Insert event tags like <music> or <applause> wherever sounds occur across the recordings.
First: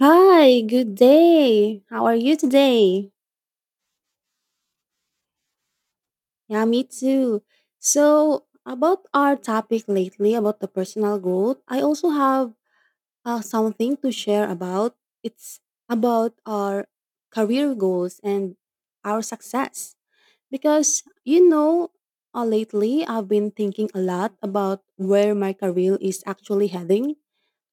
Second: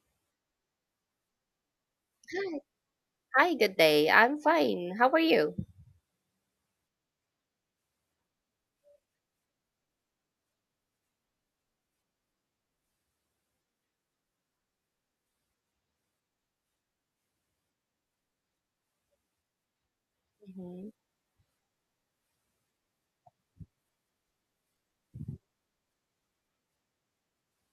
Hi, good day. How are you Hi, today? Hi, good day. I'm fine. How are you? Yeah, me too. So, about our topic lately about the personal growth, I also have something to share about. It's about our career goals and our success. Mhm. Because, you know, lately I've been thinking a lot about where my career is actually heading.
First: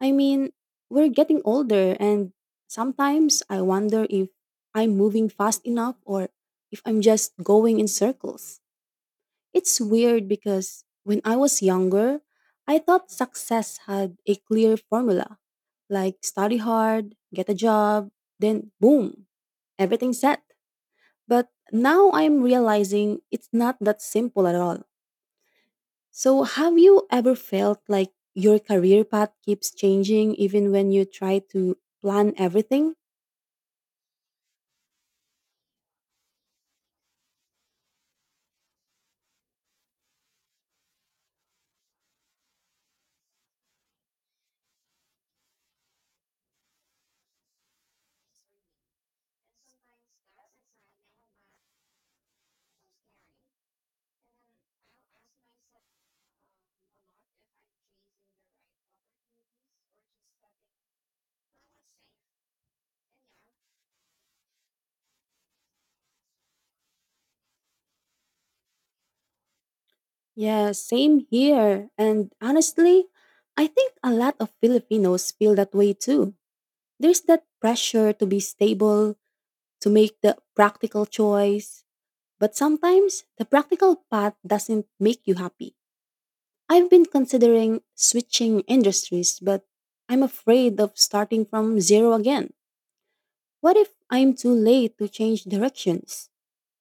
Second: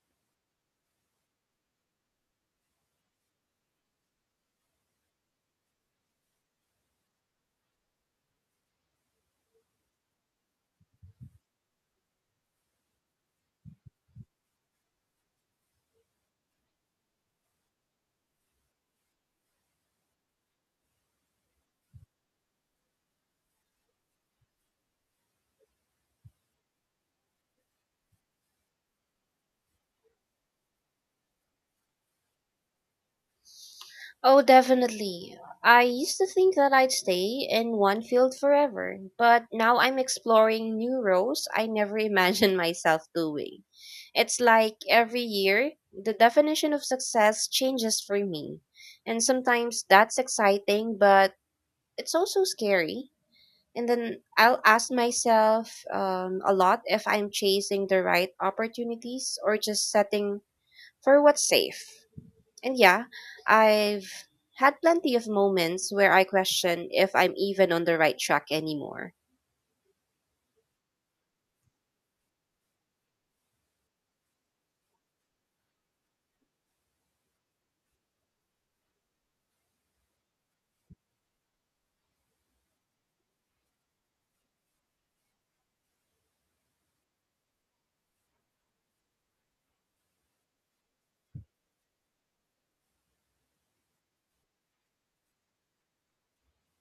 I mean, we're getting older, and sometimes I wonder if I'm moving fast enough or if I'm just going in circles. It's weird because when I was younger, I thought success had a clear formula like study hard, get a job, then boom, everything set. But now I'm realizing it's not that simple at all. So, have you ever felt like your career path keeps changing even when you try to plan everything? Oh, definitely. I used to think that I'd stay in one field forever, but now I'm exploring new roles I never <laughs> imagined myself doing. It's like every year, the definition of success changes for me. And sometimes that's exciting, but it's also scary. And then I'll ask myself a lot if I'm chasing the right opportunities or just setting for what's safe. And yeah, I've had plenty of moments where I question if I'm even on the right track anymore. Yeah, same here. And honestly, I think a lot of Filipinos feel that way too. There's that pressure to be stable, to make the practical choice, but sometimes the practical path doesn't make you happy. I've been considering switching industries, but I'm afraid of starting from zero again. What if I'm too late to change directions?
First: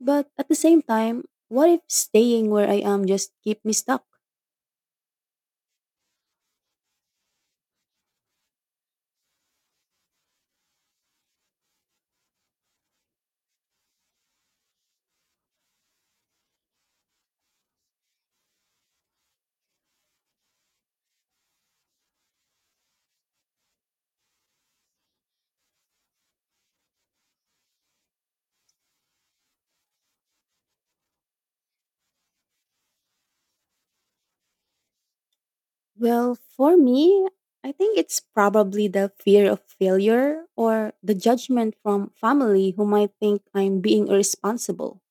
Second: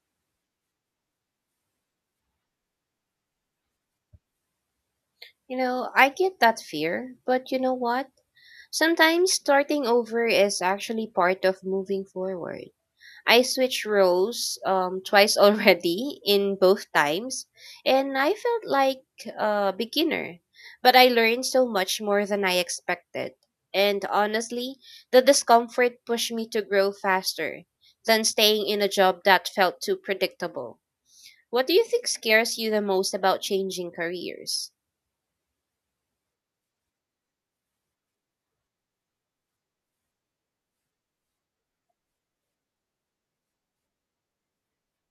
But at the same time, what if staying where I am just keep me stuck? You know, I get that fear, but you know what? Sometimes starting over is actually part of moving forward. I switched roles twice <laughs> already in both times, and I felt like a beginner. But I learned so much more than I expected. And honestly, the discomfort pushed me to grow faster than staying in a job that felt too predictable. What do you think scares you the most about changing careers? Well, for me, I think it's probably the fear of failure or the judgment from family who might think I'm being irresponsible.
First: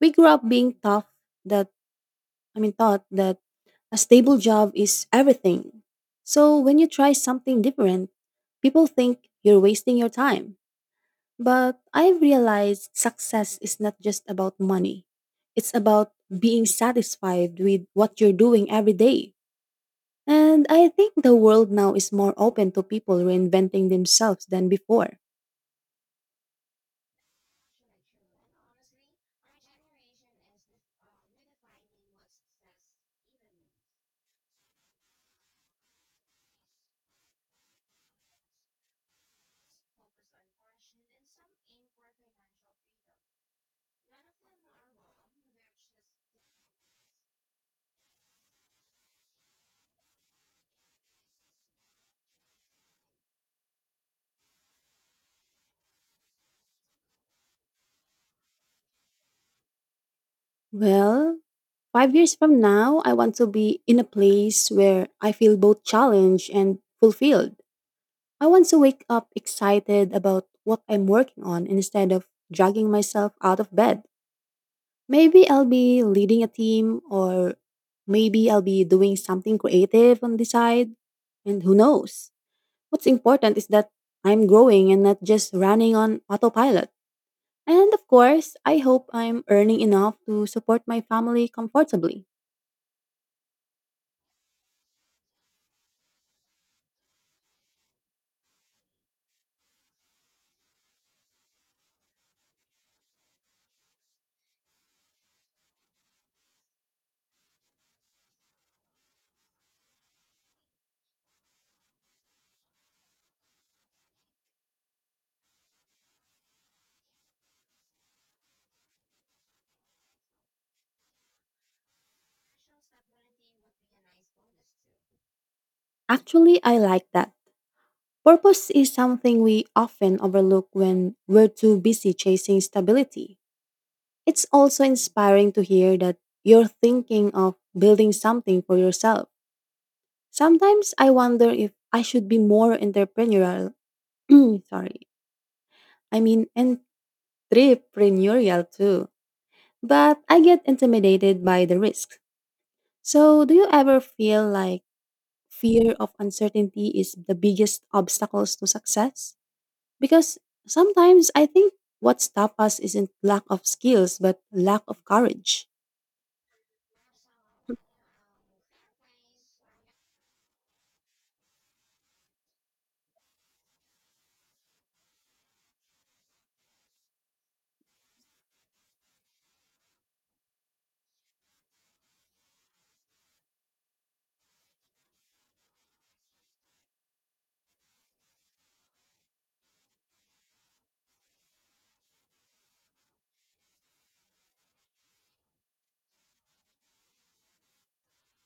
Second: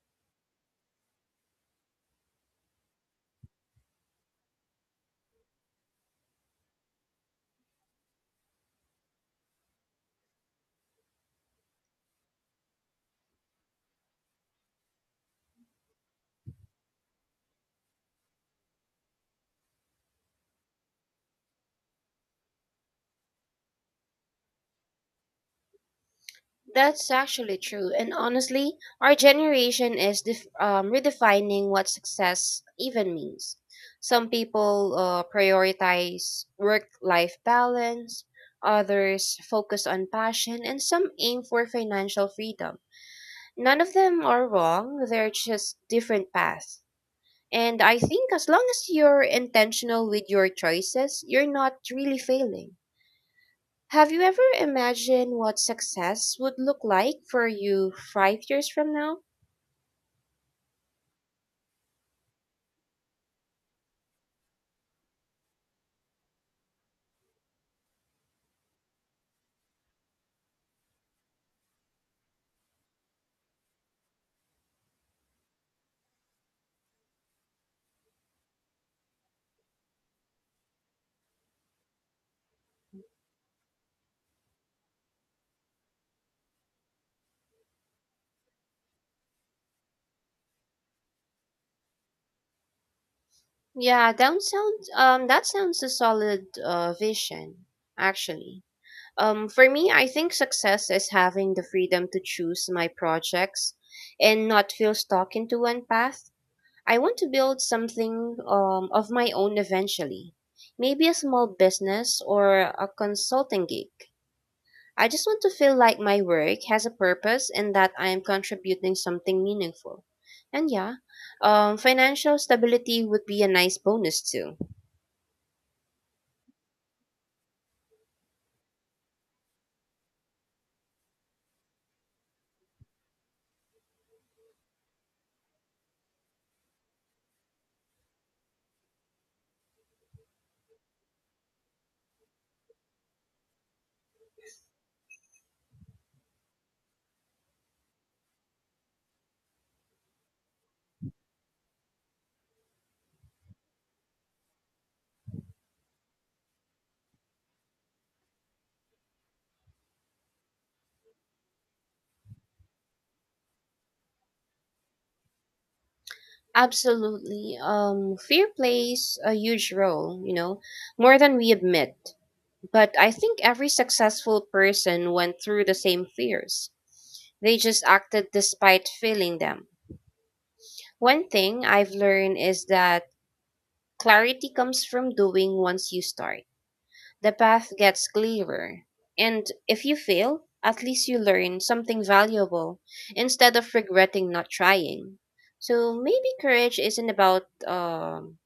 We grew up being tough that taught that a stable job is everything. So when you try something different, people think you're wasting your time. But I've realized success is not just about money. It's about being satisfied with what you're doing every day. And I think the world now is more open to people reinventing themselves than before. That's actually true. And honestly, our generation is redefining what success even means. Some people prioritize work life balance, others focus on passion, and some aim for financial freedom. None of them are wrong, they're just different paths. And I think as long as you're intentional with your choices, you're not really failing. Have you ever imagined what success would look like for you 5 years from now? Well, 5 years from now, I want to be in a place where I feel both challenged and fulfilled. I want to wake up excited about what I'm working on instead of dragging myself out of bed. Maybe I'll be leading a team, or maybe I'll be doing something creative on the side, and who knows? What's important is that I'm growing and not just running on autopilot. And of course, I hope I'm earning enough to support my family comfortably. Yeah, that sounds a solid vision, actually. For me, I think success is having the freedom to choose my projects and not feel stuck into one path. I want to build something of my own eventually, maybe a small business or a consulting gig. I just want to feel like my work has a purpose and that I am contributing something meaningful. And yeah, financial stability would be a nice bonus too. Actually, I like that. Purpose is something we often overlook when we're too busy chasing stability. It's also inspiring to hear that you're thinking of building something for yourself. Sometimes I wonder if I should be more entrepreneurial. <clears throat> Sorry. I mean entrepreneurial too. But I get intimidated by the risks. So, do you ever feel like fear of uncertainty is the biggest obstacles to success? Because sometimes I think what stops us isn't lack of skills but lack of courage. Absolutely. Fear plays a huge role, you know, more than we admit. But I think every successful person went through the same fears. They just acted despite feeling them. One thing I've learned is that clarity comes from doing once you start. The path gets clearer. And if you fail, at least you learn something valuable instead of regretting not trying. So maybe courage isn't about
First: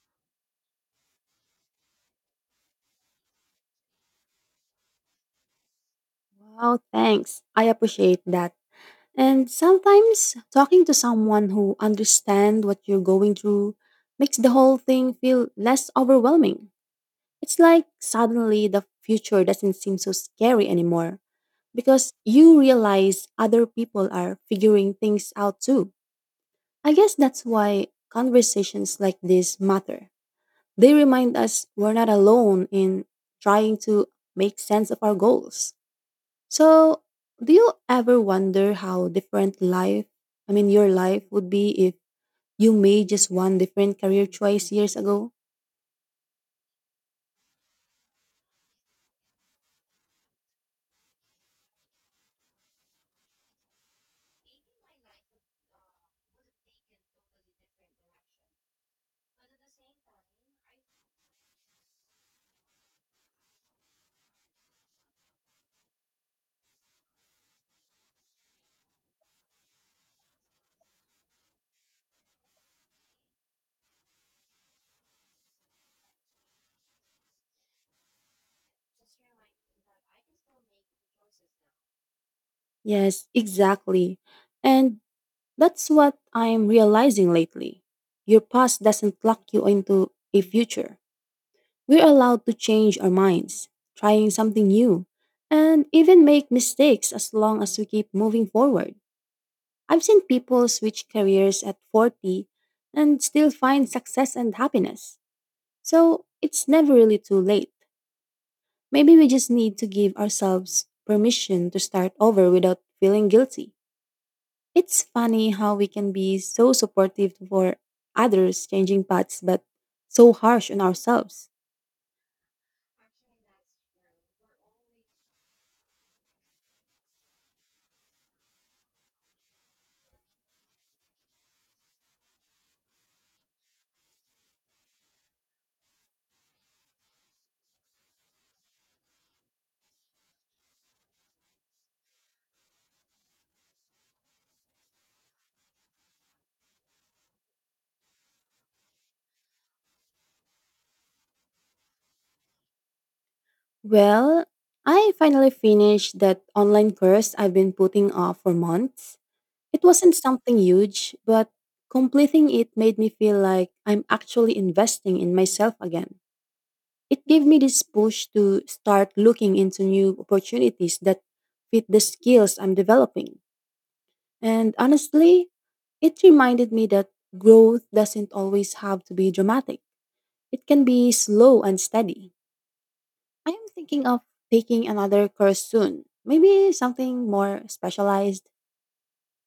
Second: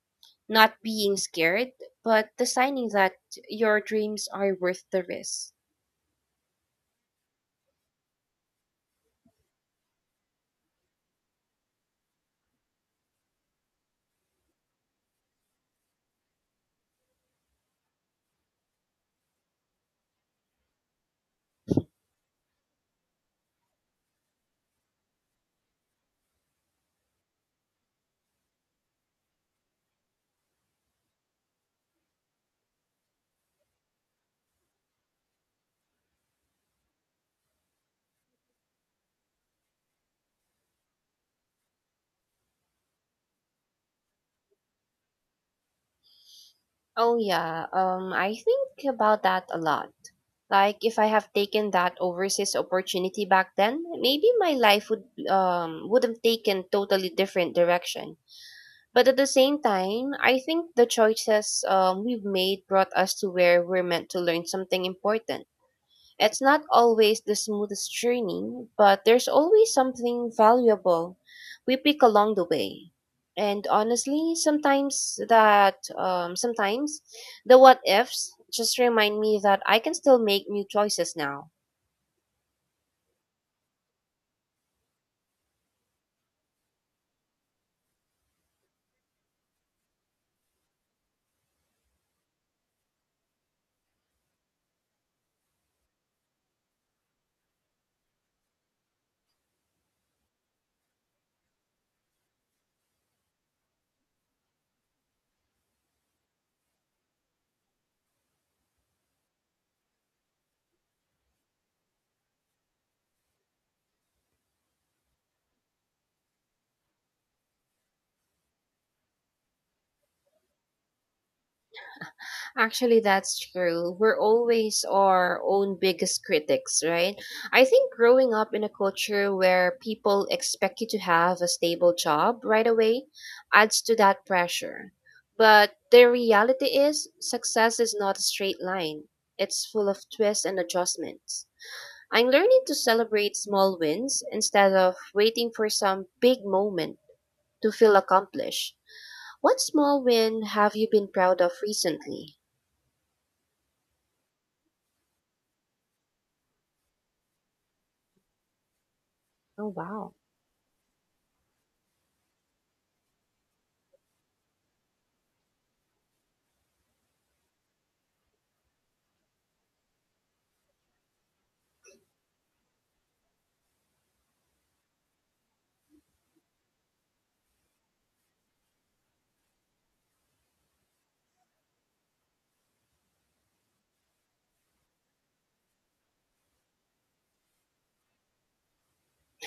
not being scared, but deciding that your dreams are worth the risk. Wow, thanks. I appreciate that. And sometimes talking to someone who understands what you're going through makes the whole thing feel less overwhelming. It's like suddenly the future doesn't seem so scary anymore because you realize other people are figuring things out too. I guess that's why conversations like this matter. They remind us we're not alone in trying to make sense of our goals. So, do you ever wonder how different your life would be if you made just one different career choice years ago? Oh yeah, I think about that a lot. Like if I have taken that overseas opportunity back then, maybe my life would have taken totally different direction. But at the same time, I think the choices we've made brought us to where we're meant to learn something important. It's not always the smoothest journey, but there's always something valuable we pick along the way. And honestly, sometimes the what ifs just remind me that I can still make new choices now. Yes, exactly. And that's what I'm realizing lately. Your past doesn't lock you into a future. We're allowed to change our minds, trying something new, and even make mistakes as long as we keep moving forward. I've seen people switch careers at 40 and still find success and happiness. So it's never really too late. Maybe we just need to give ourselves permission to start over without feeling guilty. It's funny how we can be so supportive for others changing paths, but so harsh on ourselves. Actually, that's true. We're always our own biggest critics, right? I think growing up in a culture where people expect you to have a stable job right away adds to that pressure. But the reality is, success is not a straight line, it's full of twists and adjustments. I'm learning to celebrate small wins instead of waiting for some big moment to feel accomplished. What small win have you been proud of recently? Well, I finally finished that online course I've been putting off for months. Oh, It wow. wasn't something huge, but completing it made me feel like I'm actually investing in myself again. It gave me this push to start looking into new opportunities that fit the skills I'm developing. And honestly, it reminded me that growth doesn't always have to be dramatic. It can be slow and steady. I am thinking of taking another course soon, maybe something more specialized,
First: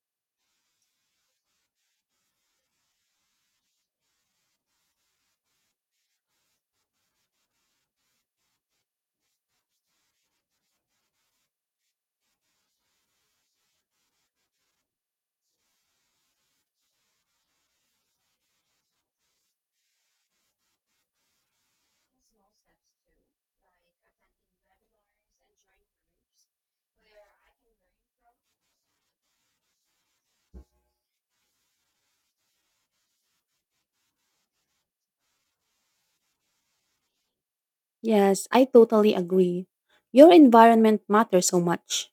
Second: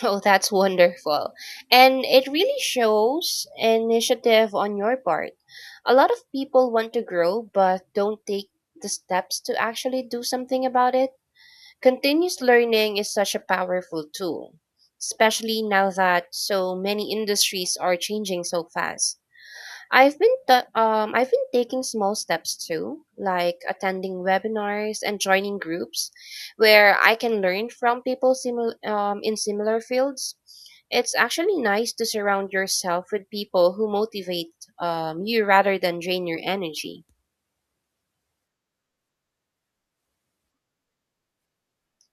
Oh, that's wonderful. And it really shows initiative on your part. A lot of people want to grow but don't take the steps to actually do something about it. Continuous learning is such a powerful tool, especially now that so many industries are changing so fast. I've been taking small taking small steps steps too, too, like like attending attending webinars webinars and and join joining groups groups where I where can I learn can from learn. people in similar fields. It's actually nice to surround yourself with people who motivate you rather than drain your energy. Yes, I totally agree. Your environment matters so much.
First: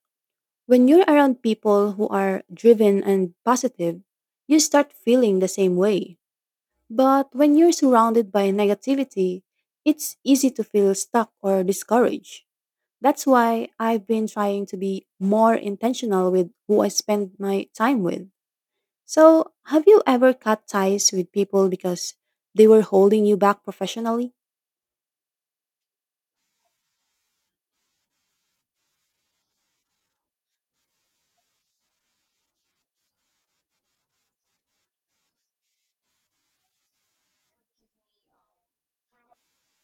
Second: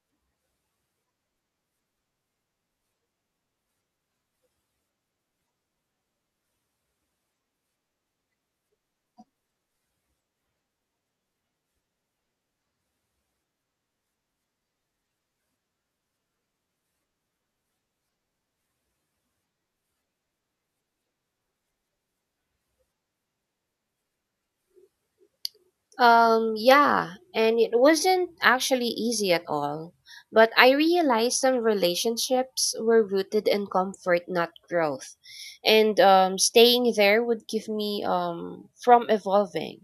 When you're around people who are driven and positive, you start feeling the same way. But when you're surrounded by negativity, it's easy to feel stuck or discouraged. That's why I've been trying to be more intentional with who I spend my time with. So, have you ever cut ties with people because they were holding you back professionally? Yeah, and it wasn't actually easy at all. But I realized some relationships were rooted in comfort, not growth. And staying there would give me from evolving.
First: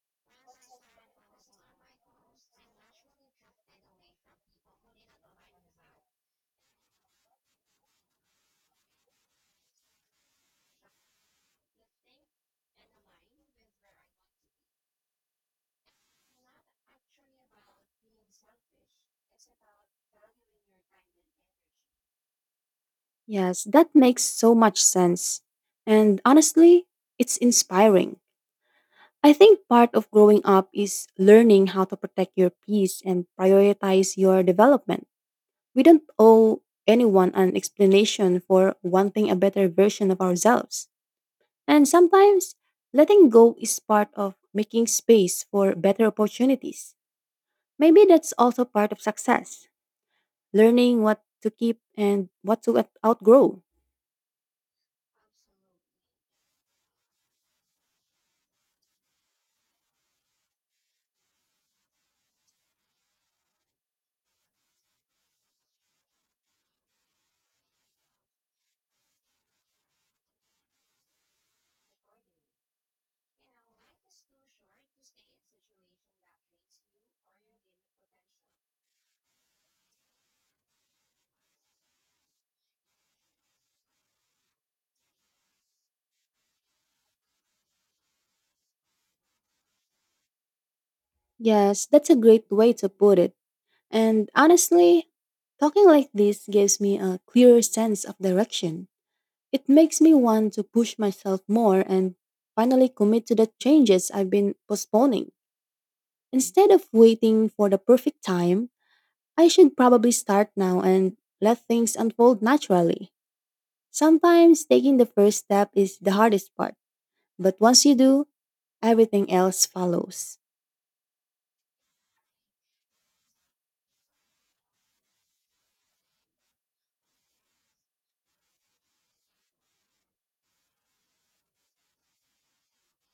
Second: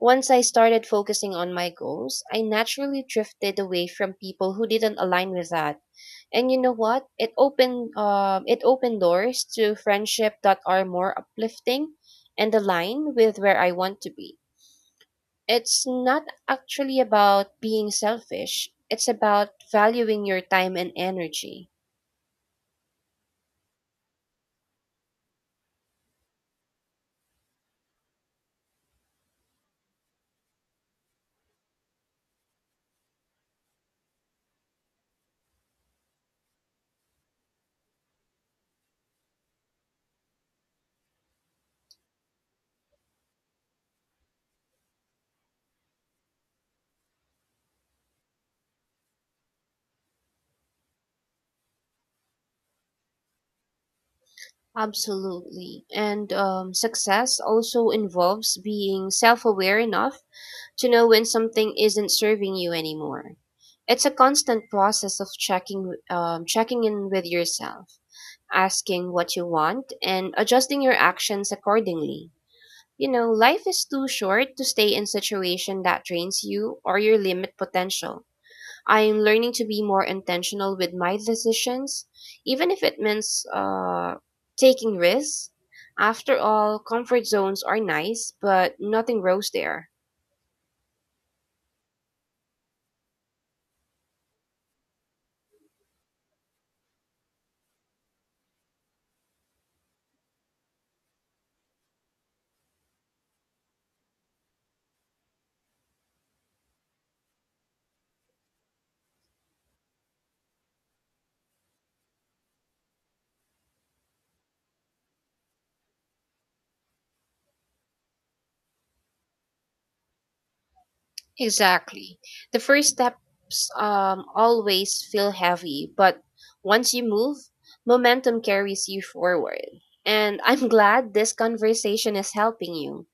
Once I started focusing on my goals, I naturally drifted away from people who didn't align with that. And you know what? It opened doors to friendship that are more uplifting and align with where I want to be. It's not actually about being selfish. It's about valuing your time and energy. Yes, that makes so much sense. And honestly, it's inspiring. I think part of growing up is learning how to protect your peace and prioritize your development. We don't owe anyone an explanation for wanting a better version of ourselves. And sometimes letting go is part of making space for better opportunities. Maybe that's also part of success, learning what to keep and what to outgrow. Absolutely. And success also involves being self aware enough to know when something isn't serving you anymore. It's a constant process of checking in with yourself, asking what you want, and adjusting your actions accordingly. You know, life is too short to stay in situation that drains you or your limit potential. I'm learning to be more intentional with my decisions, even if it means taking risks. After all, comfort zones are nice, but nothing grows there. Yes, that's a great way to put it. And honestly, talking like this gives me a clearer sense of direction. It makes me want to push myself more and finally commit to the changes I've been postponing. Instead of waiting for the perfect time, I should probably start now and let things unfold naturally. Sometimes taking the first step is the hardest part, but once you do, everything else follows. Exactly. The first steps always feel heavy, but once you move, momentum carries you forward. And I'm <laughs> glad this conversation is helping you.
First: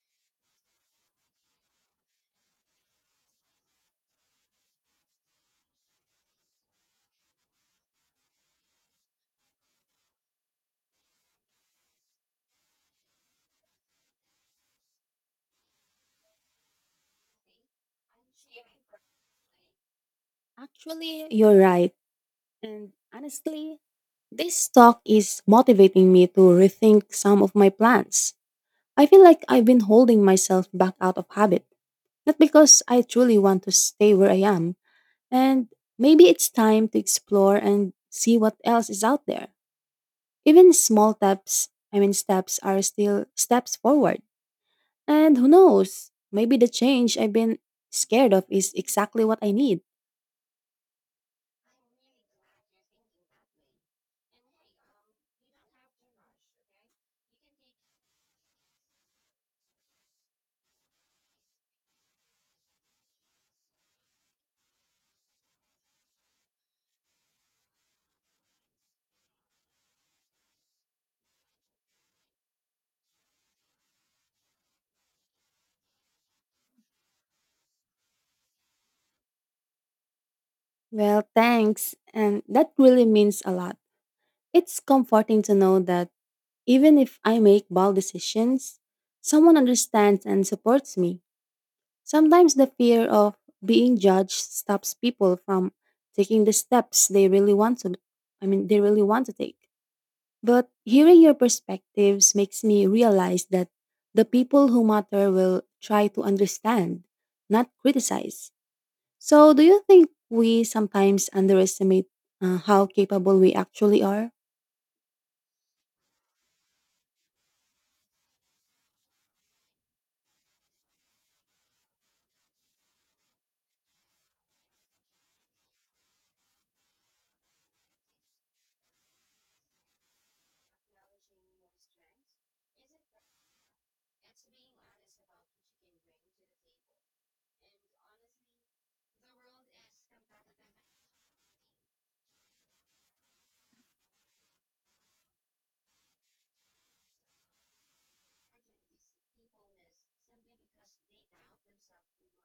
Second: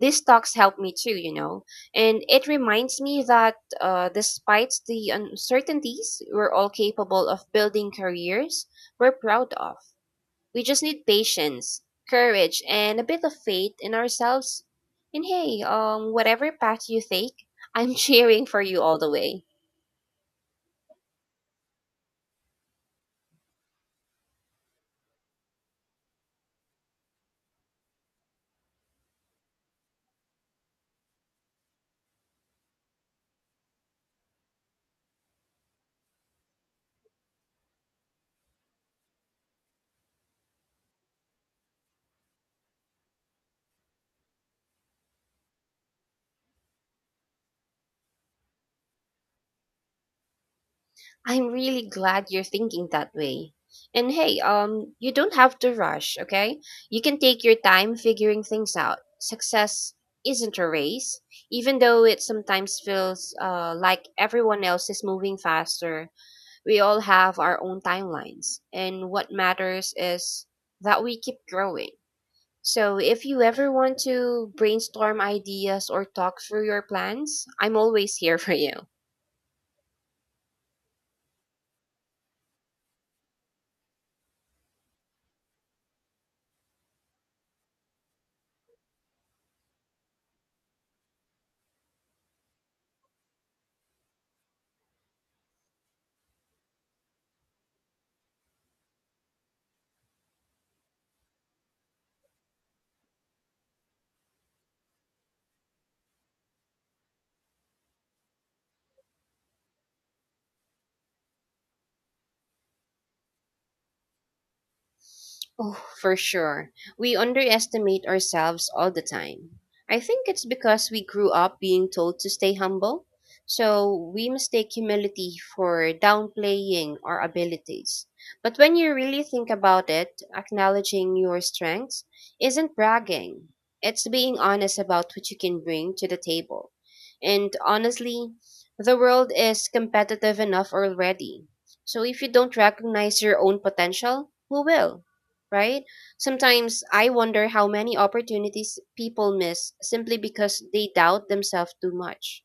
These talks help me too, you know, and it reminds me that despite the uncertainties, we're all capable of building careers we're proud of. We just need patience, courage, and a bit of faith in ourselves. And hey, whatever path you take, I'm <laughs> cheering for you all the way. Actually, you're right. And honestly, this talk is motivating me to rethink some of my plans. I feel like I've been holding myself back out of habit, not because I truly want to stay where I am, and maybe it's time to explore and see what else is out there. Even small steps, I mean steps are still steps forward. And who knows? Maybe the change I've been scared of is exactly what I need. I'm really glad you're thinking that way. And hey, you don't have to rush, okay? You can take your time figuring things out. Success isn't a race, even though it sometimes feels like everyone else is moving faster. We all have our own timelines, and what matters is that we keep growing. So, if you ever want to brainstorm ideas or talk through your plans, I'm always here <laughs> for you. Well, thanks. And that really means a lot. It's comforting to know that even if I make bold decisions, someone understands and supports me. Sometimes the fear of being judged stops people from taking the steps they really want to take. But hearing your perspectives makes me realize that the people who matter will try to understand, not criticize. So, do you think we sometimes underestimate how capable we actually are? Oh, for sure. We underestimate ourselves all the time. I think it's because we grew up being told to stay humble, so we mistake humility for downplaying our abilities. But when you really think about it, acknowledging your strengths isn't bragging, it's being honest about what you can bring to the table. And honestly, the world is competitive enough already. So if you don't recognize your own potential, who will? Right? Sometimes I wonder how many opportunities people miss simply because they doubt themselves too much.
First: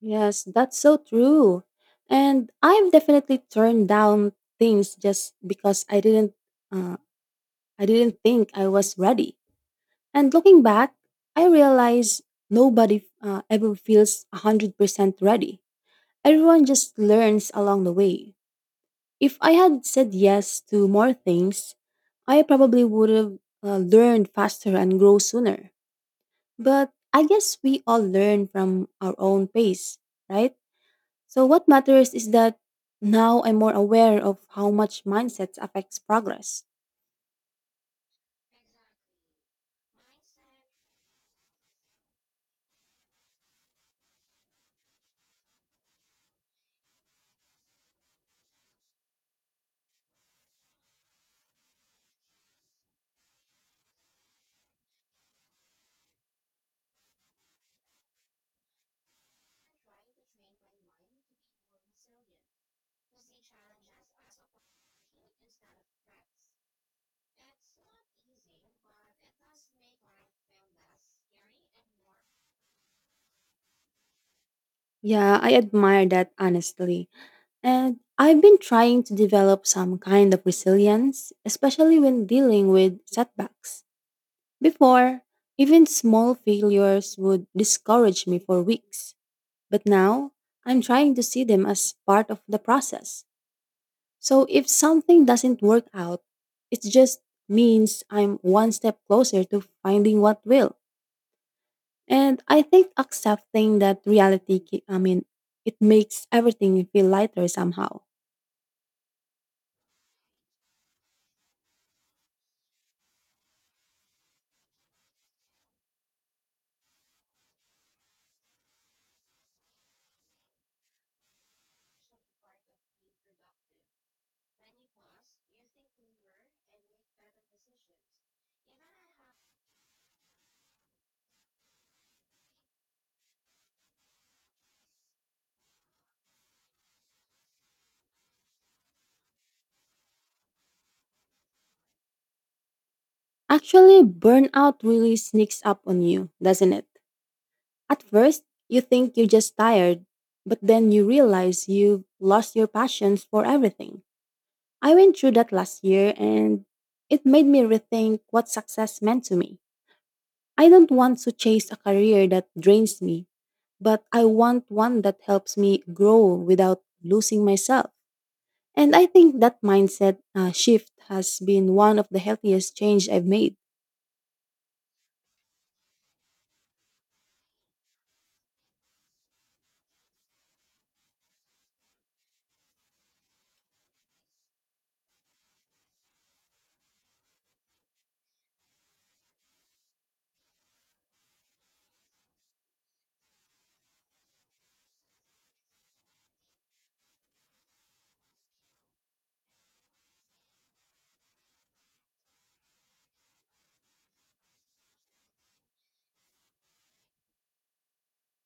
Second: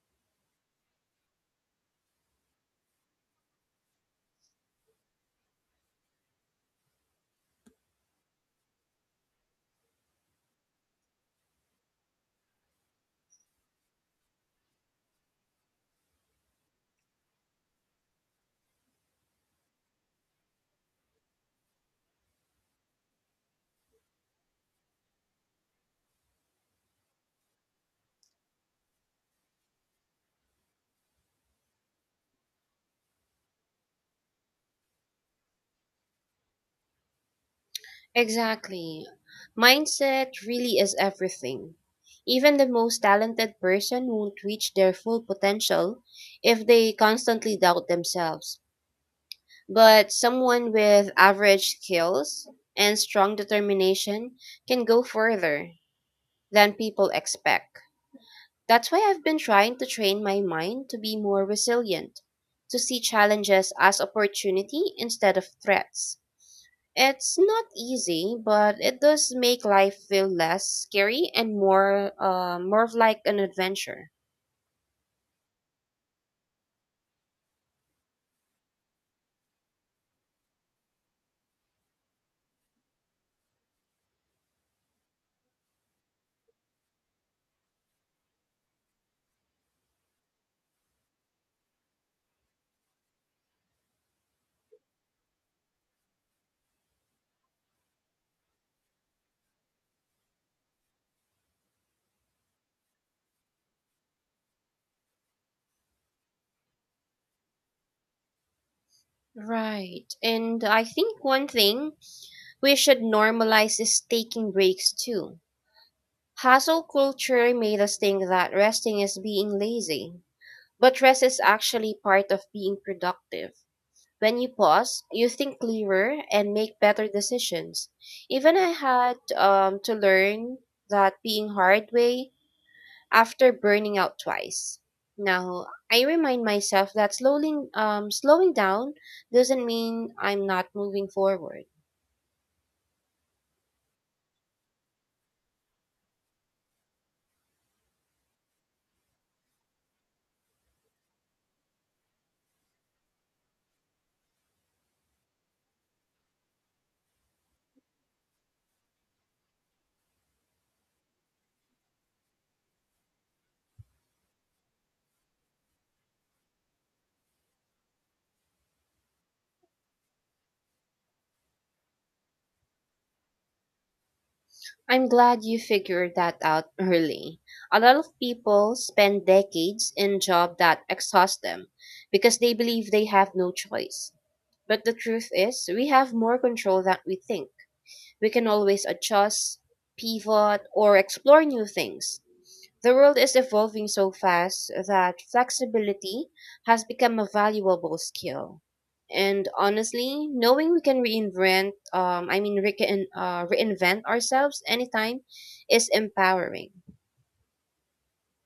Yes, that's so true. And I've definitely turned down things just because uh, I didn't think I was ready. And looking back, I realize nobody ever feels 100% ready. Everyone just learns along the way. If I had said yes to more things, I probably would have learned faster and grow sooner. But I guess we all learn from our own pace, right? So what matters is that now I'm more aware of how much mindset affects progress. Exactly. Mindset really is everything. Even the most talented person won't reach their full potential if they constantly doubt themselves. But someone with average skills and strong determination can go further than people expect. That's why I've been trying to train my mind to be more resilient, to see challenges as opportunity instead of threats. It's not easy, but it does make life feel less scary and more of like an adventure. Yeah, I admire that honestly. And I've been trying to develop some kind of resilience, especially when dealing with setbacks. Before, even small failures would discourage me for weeks, but now I'm trying to see them as part of the process. So if something doesn't work out, it just means I'm one step closer to finding what will. And I think accepting that reality, it makes everything feel lighter somehow. Right. And I think one thing we should normalize is taking breaks too. Hustle culture made us think that resting is being lazy, but rest is actually part of being productive. When you pause, you think clearer and make better decisions. Even I had to learn that being hard way after burning out twice. Now, I remind myself that slowing down doesn't mean I'm not moving forward. Actually, burnout really sneaks up on you, doesn't it? At first, you think you're just tired, but then you realize you've lost your passions for everything. I went through that last year and it made me rethink what success meant to me. I don't want to chase a career that drains me, but I want one that helps me grow without losing myself. And I think that mindset shift has been one of the healthiest change I've made. I'm glad you figured that out early. A lot of people spend decades in jobs that exhaust them because they believe they have no choice. But the truth is, we have more control than we think. We can always adjust, pivot, or explore new things. The world is evolving so fast that flexibility has become a valuable skill. And honestly, knowing we can reinvent, I mean, re- reinvent ourselves anytime is empowering.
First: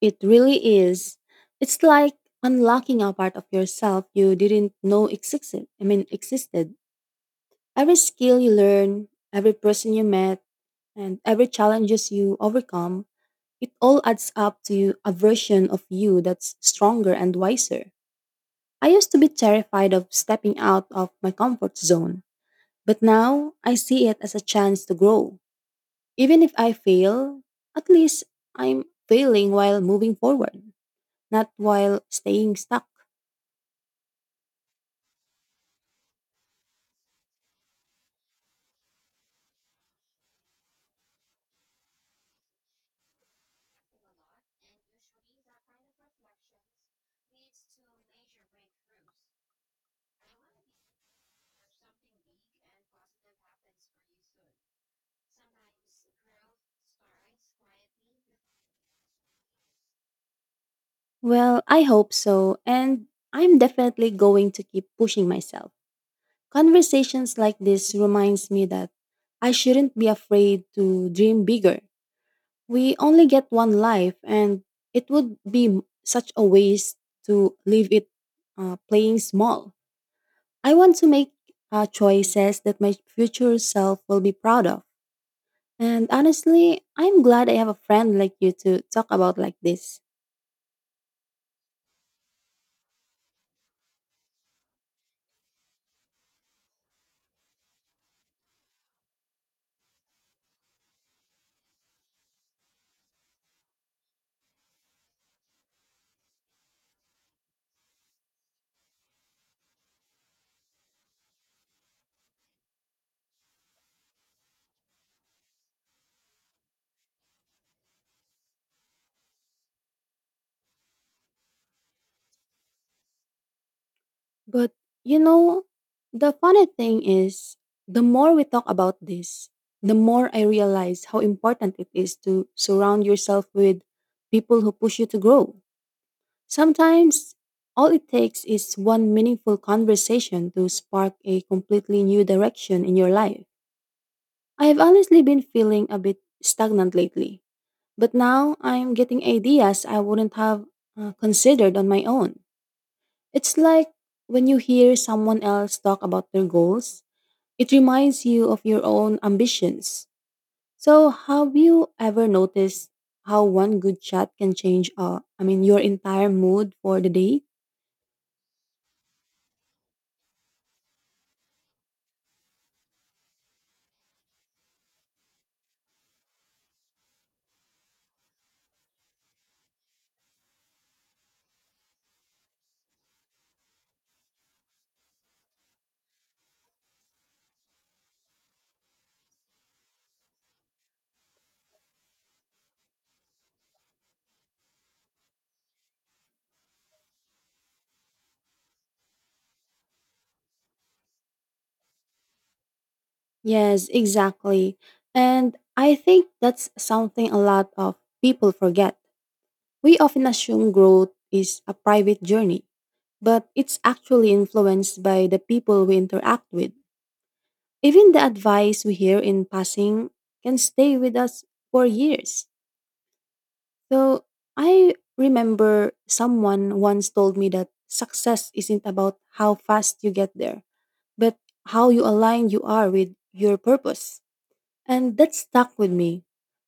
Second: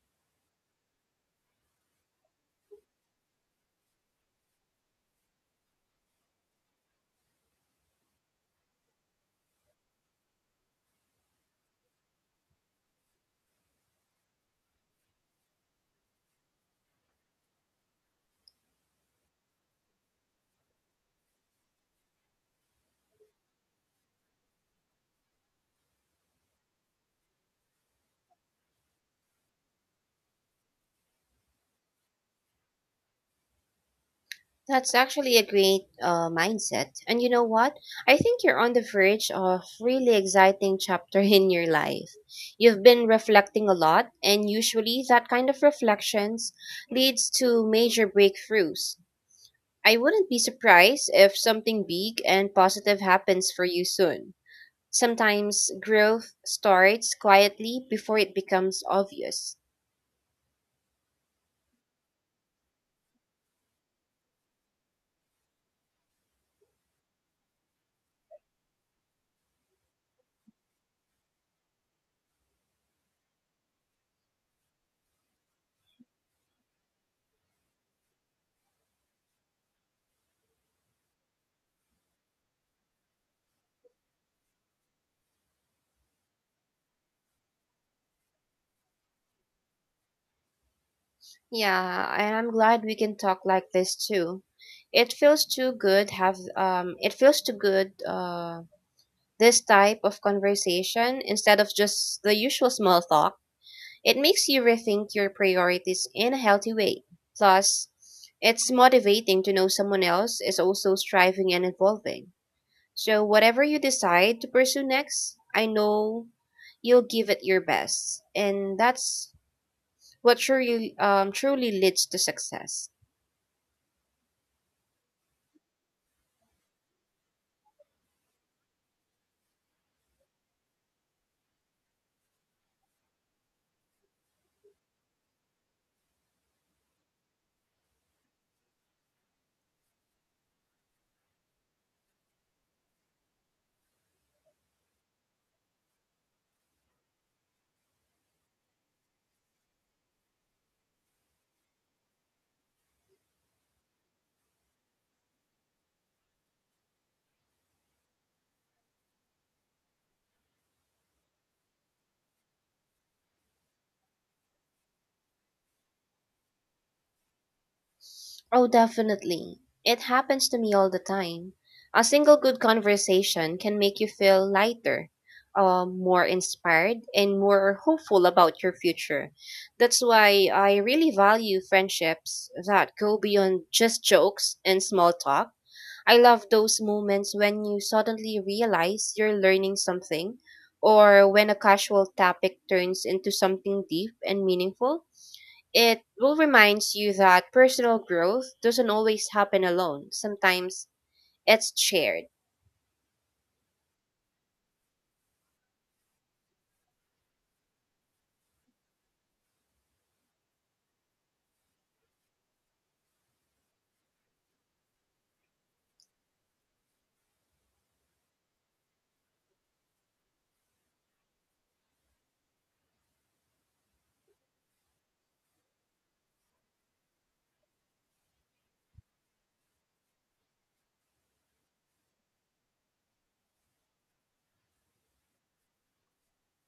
It really is. It's like unlocking a part of yourself you didn't know existed. Every skill you learn, every person you met, and every challenges you overcome, it all adds up to a version of you that's stronger and wiser. I used to be terrified of stepping out of my comfort zone, but now I see it as a chance to grow. Even if I fail, at least I'm failing while moving forward, not while staying stuck. That's actually a great mindset. And you know what? I think you're on the verge of really exciting chapter <laughs> in your life. You've been reflecting a lot, and usually that kind of reflections leads to major breakthroughs. I wouldn't be surprised if something big and positive happens for you soon. Sometimes growth starts quietly before it becomes obvious. Well, I hope so, and I'm definitely going to keep pushing myself. Conversations like this reminds me that I shouldn't be afraid to dream bigger. We only get one life and it would be such a waste to leave it playing small. I want to make choices that my future self will be proud of. And honestly, I'm glad I have a friend like you to talk about like this. Yeah, and I'm glad we can talk like this too. It feels too good have it feels too good this type of conversation instead of just the usual small talk. It makes you rethink your priorities in a healthy way. Plus, it's motivating to know someone else is also striving and evolving. So whatever you decide to pursue next, I know you'll give it your best. And that's what truly leads to success. But, you know, the funny thing is, the more we talk about this, the more I realize how important it is to surround yourself with people who push you to grow. Sometimes all it takes is one meaningful conversation to spark a completely new direction in your life. I have honestly been feeling a bit stagnant lately, but now I'm getting ideas I wouldn't have considered on my own. It's like when you hear someone else talk about their goals, it reminds you of your own ambitions. So, have you ever noticed how one good chat can change your entire mood for the day? Oh, definitely. It happens to me all the time. A single good conversation can make you feel lighter, more inspired, and more hopeful about your future. That's why I really value friendships that go beyond just jokes and small talk. I love those moments when you suddenly realize you're learning something, or when a casual topic turns into something deep and meaningful. It will remind you that personal growth doesn't always happen alone. Sometimes it's shared. Yes, exactly. And I think that's something a lot of people forget. We often assume growth is a private journey, but it's actually influenced by the people we interact with. Even the advice we hear in passing can stay with us for years. So I remember someone once told me that success isn't about how fast you get there, but how you align you are with your purpose. And that stuck with me.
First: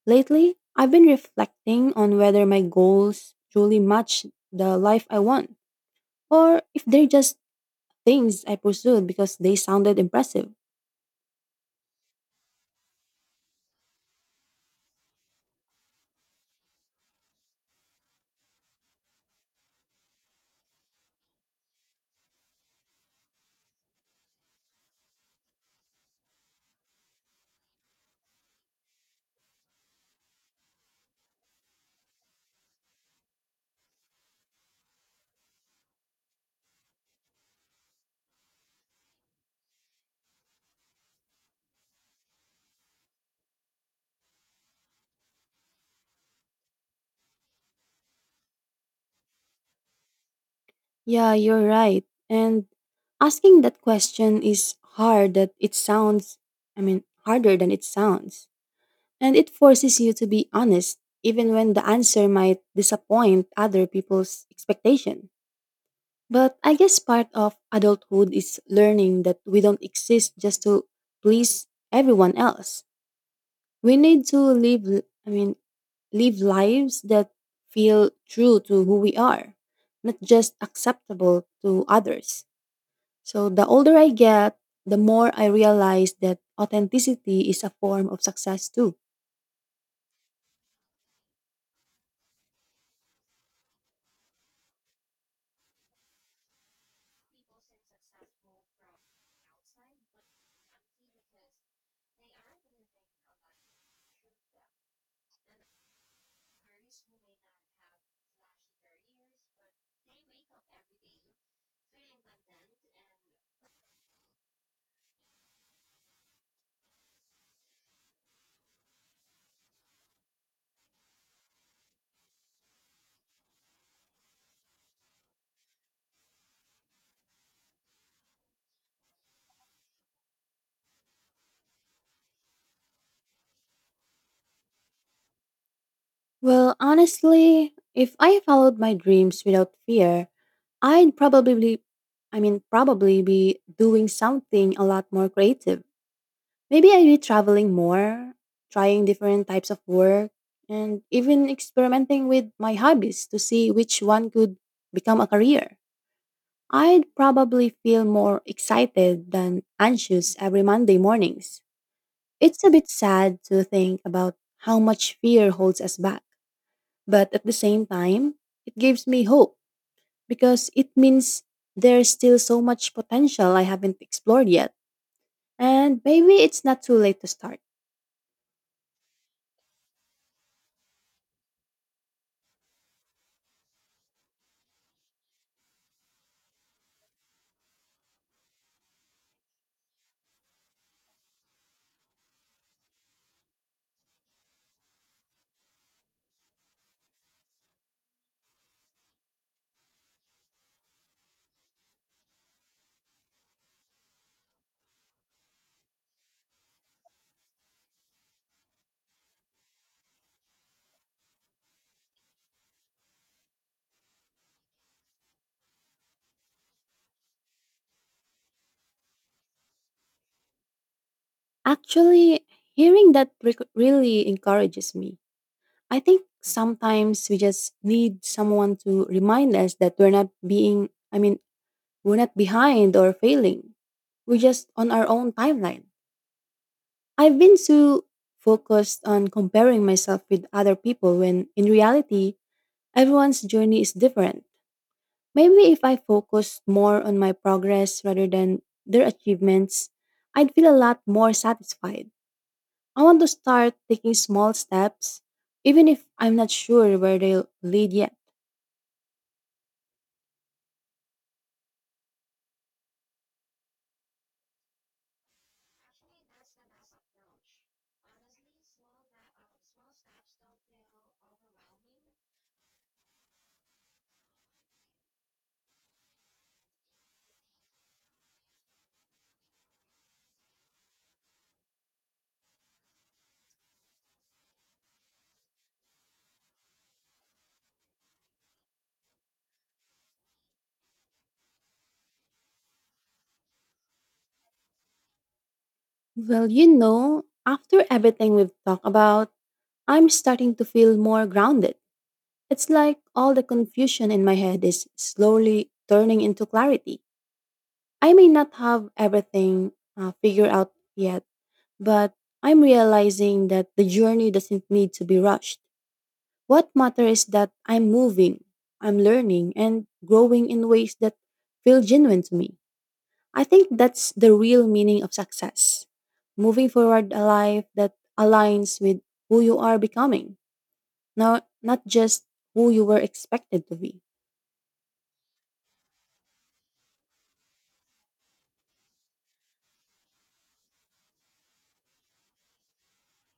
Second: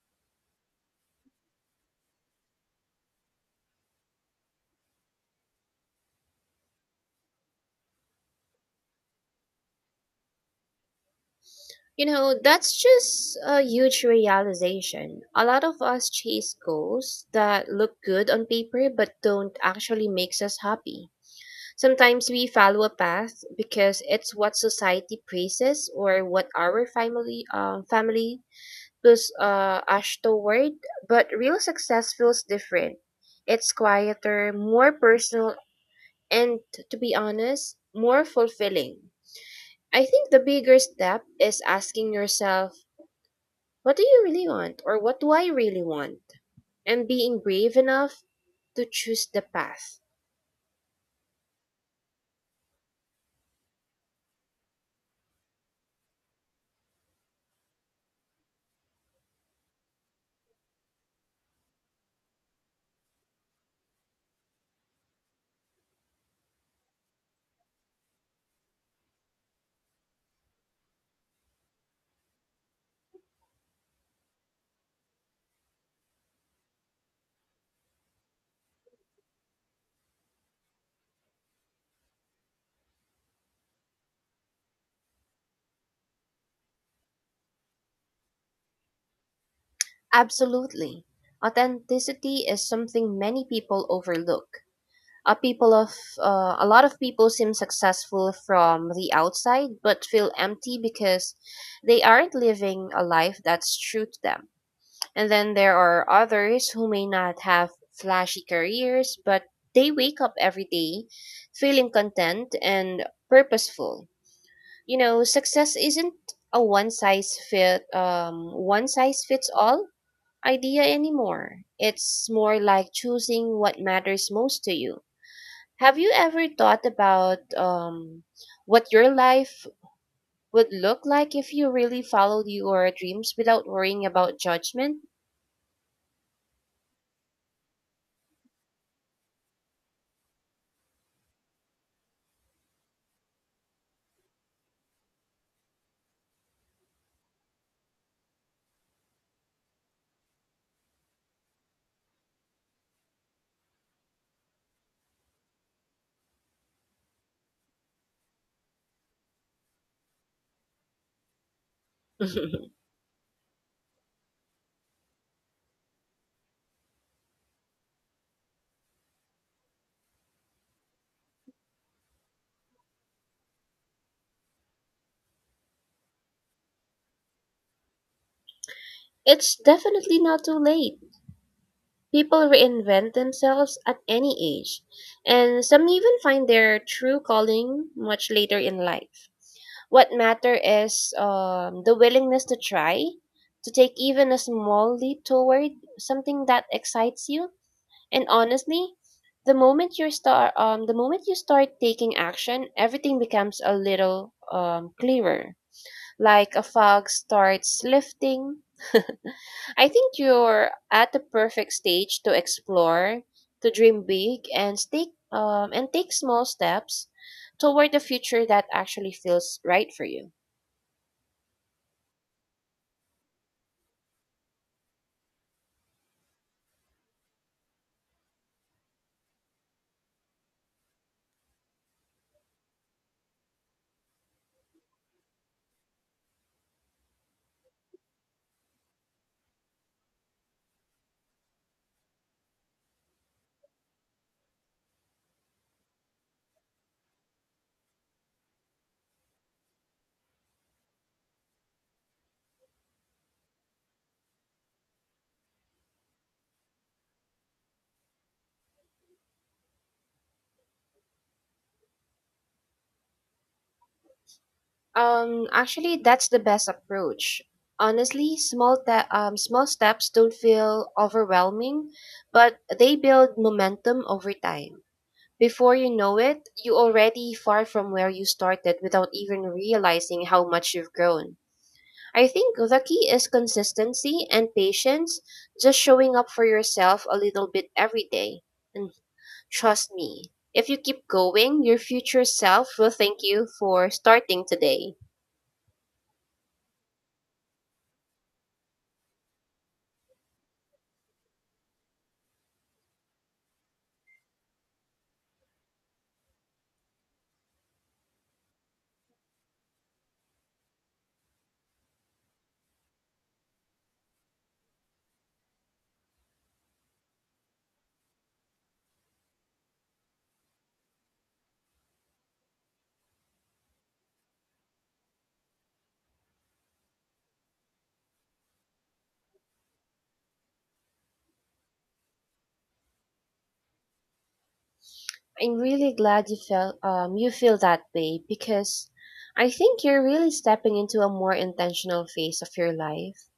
Lately, I've been reflecting on whether my goals truly match the life I want, or if they're just things I pursued because they sounded impressive. You know, that's just a huge realization. A lot of us chase goals that look good on paper but don't actually makes us happy. Sometimes we follow a path because it's what society praises or what our family plus us toward, but real success feels different. It's quieter, more personal and to be honest, more fulfilling. I think the bigger step is asking yourself, what do you really want or what do I really want? And being brave enough to choose the path. Yeah, you're right. And asking that question is harder than it sounds. And it forces you to be honest, even when the answer might disappoint other people's expectation. But I guess part of adulthood is learning that we don't exist just to please everyone else. We need to live lives that feel true to who we are, not just acceptable to others. So the older I get, the more I realize that authenticity is a form of success too. Absolutely. Authenticity is something many people overlook. A people of a lot of people seem successful from the outside but feel empty because they aren't living a life that's true to them. And then there are others who may not have flashy careers, but they wake up every day feeling content and purposeful. You know, success isn't a one size fit one size fits all idea anymore. It's more like choosing what matters most to you. Have you ever thought about what your life would look like if you really followed your dreams without worrying about judgment? Well, honestly, if I followed my dreams without fear, I'd probably I mean probably be doing something a lot more creative. Maybe I'd be traveling more, trying different types of work, and even experimenting with my hobbies to see which one could become a career. I'd probably feel more excited than anxious every Monday mornings. It's a <laughs> bit sad to think about how much fear holds us back, but at the same time, it gives me hope because it means there's still so much potential I haven't explored yet, and maybe it's not too late to start. It's definitely not too late. People reinvent themselves at any age, and some even find their true calling much later in life. What matter is the willingness to try, to take even a small leap toward something that excites you. And honestly, the moment you start taking action, everything becomes a little clearer. Like a fog starts lifting, I think you're at the perfect stage to explore, to dream big, and take small steps toward the future that actually feels right for you. Actually, hearing that really encourages me. I think sometimes we just need someone to remind us that we're not being, I mean, we're not behind or failing. We're just on our own timeline. I've been so focused on comparing myself with other people when in reality, everyone's journey is different. Maybe if I focused more on my progress rather than their achievements, I'd feel a lot more satisfied. I want to start taking small steps, even if I'm not sure where they'll lead yet. Actually, that's the best approach. Honestly, small steps don't feel overwhelming, but they build momentum over time. Before you know it, you're already far from where you started without even realizing how much you've grown. I think the key is consistency and patience, just showing up for yourself a little bit every day. And trust me, if you keep going, your future self will thank you for starting today. Well, you know, after everything we've talked about, I'm starting to feel more grounded. It's like all the confusion in my head is slowly turning into clarity. I may not have everything figured out yet, but I'm realizing that the journey doesn't need to be rushed. What matters is that I'm moving, I'm learning, and growing in ways that feel genuine to me. I think that's the real meaning of success, moving forward a life that aligns with who you are becoming, not just who you were expected to be. I'm really glad you felt you feel that way because I think you're really stepping into a more intentional phase of your life.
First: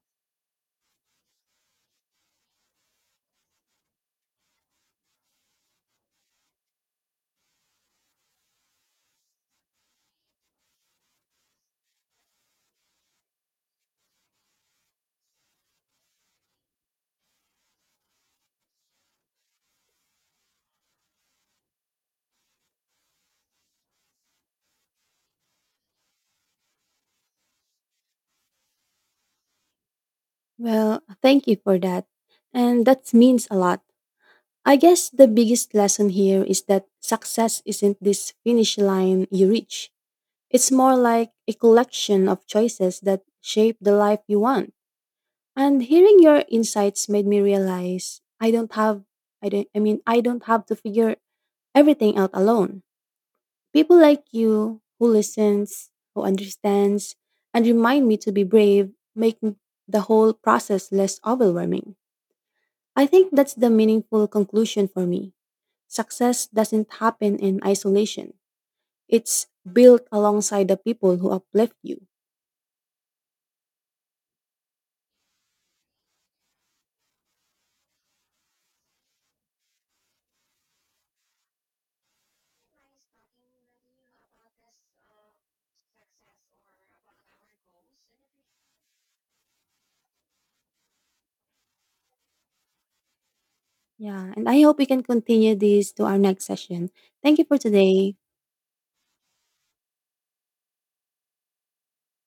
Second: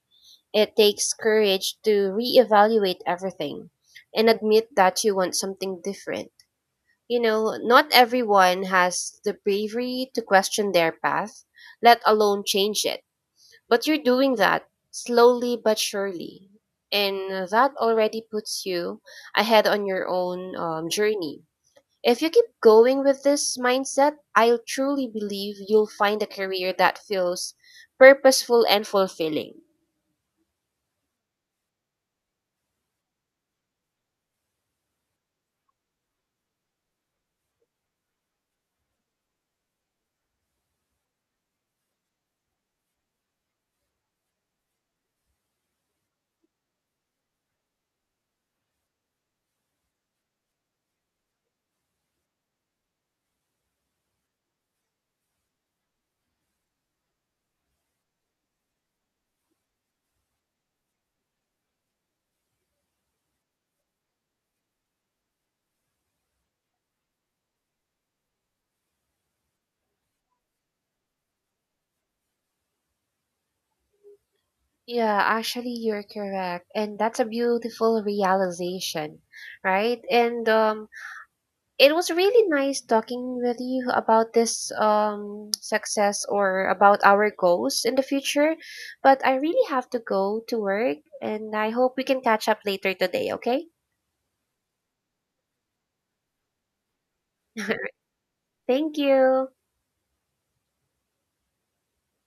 It takes courage to reevaluate everything and admit that you want something different. You know, not everyone has the bravery to question their path, let alone change it. But you're doing that slowly but surely. And that already puts you ahead on your own journey. If you keep going with this mindset, I truly believe you'll find a career that feels purposeful and fulfilling. Well, thank you for that. And that means a lot. I guess the biggest lesson here is that success isn't this finish line you reach. It's more like a collection of choices that shape the life you want. And hearing your insights made me realize I don't have I don't I mean I don't have to figure everything out alone. People like you who listens, who understands and remind me to be brave make the whole process less overwhelming. I think that's the meaningful conclusion for me. Success doesn't happen in isolation. It's built alongside the people who uplift you. Yeah, actually, you're correct. And that's a beautiful realization, right? And it was really nice talking with you about this success or about our goals in the future. But I really have to go to work, and I hope we can catch up later today, okay? Yeah, and I hope we can continue this to our next session. Thank you for <laughs> today. Thank you.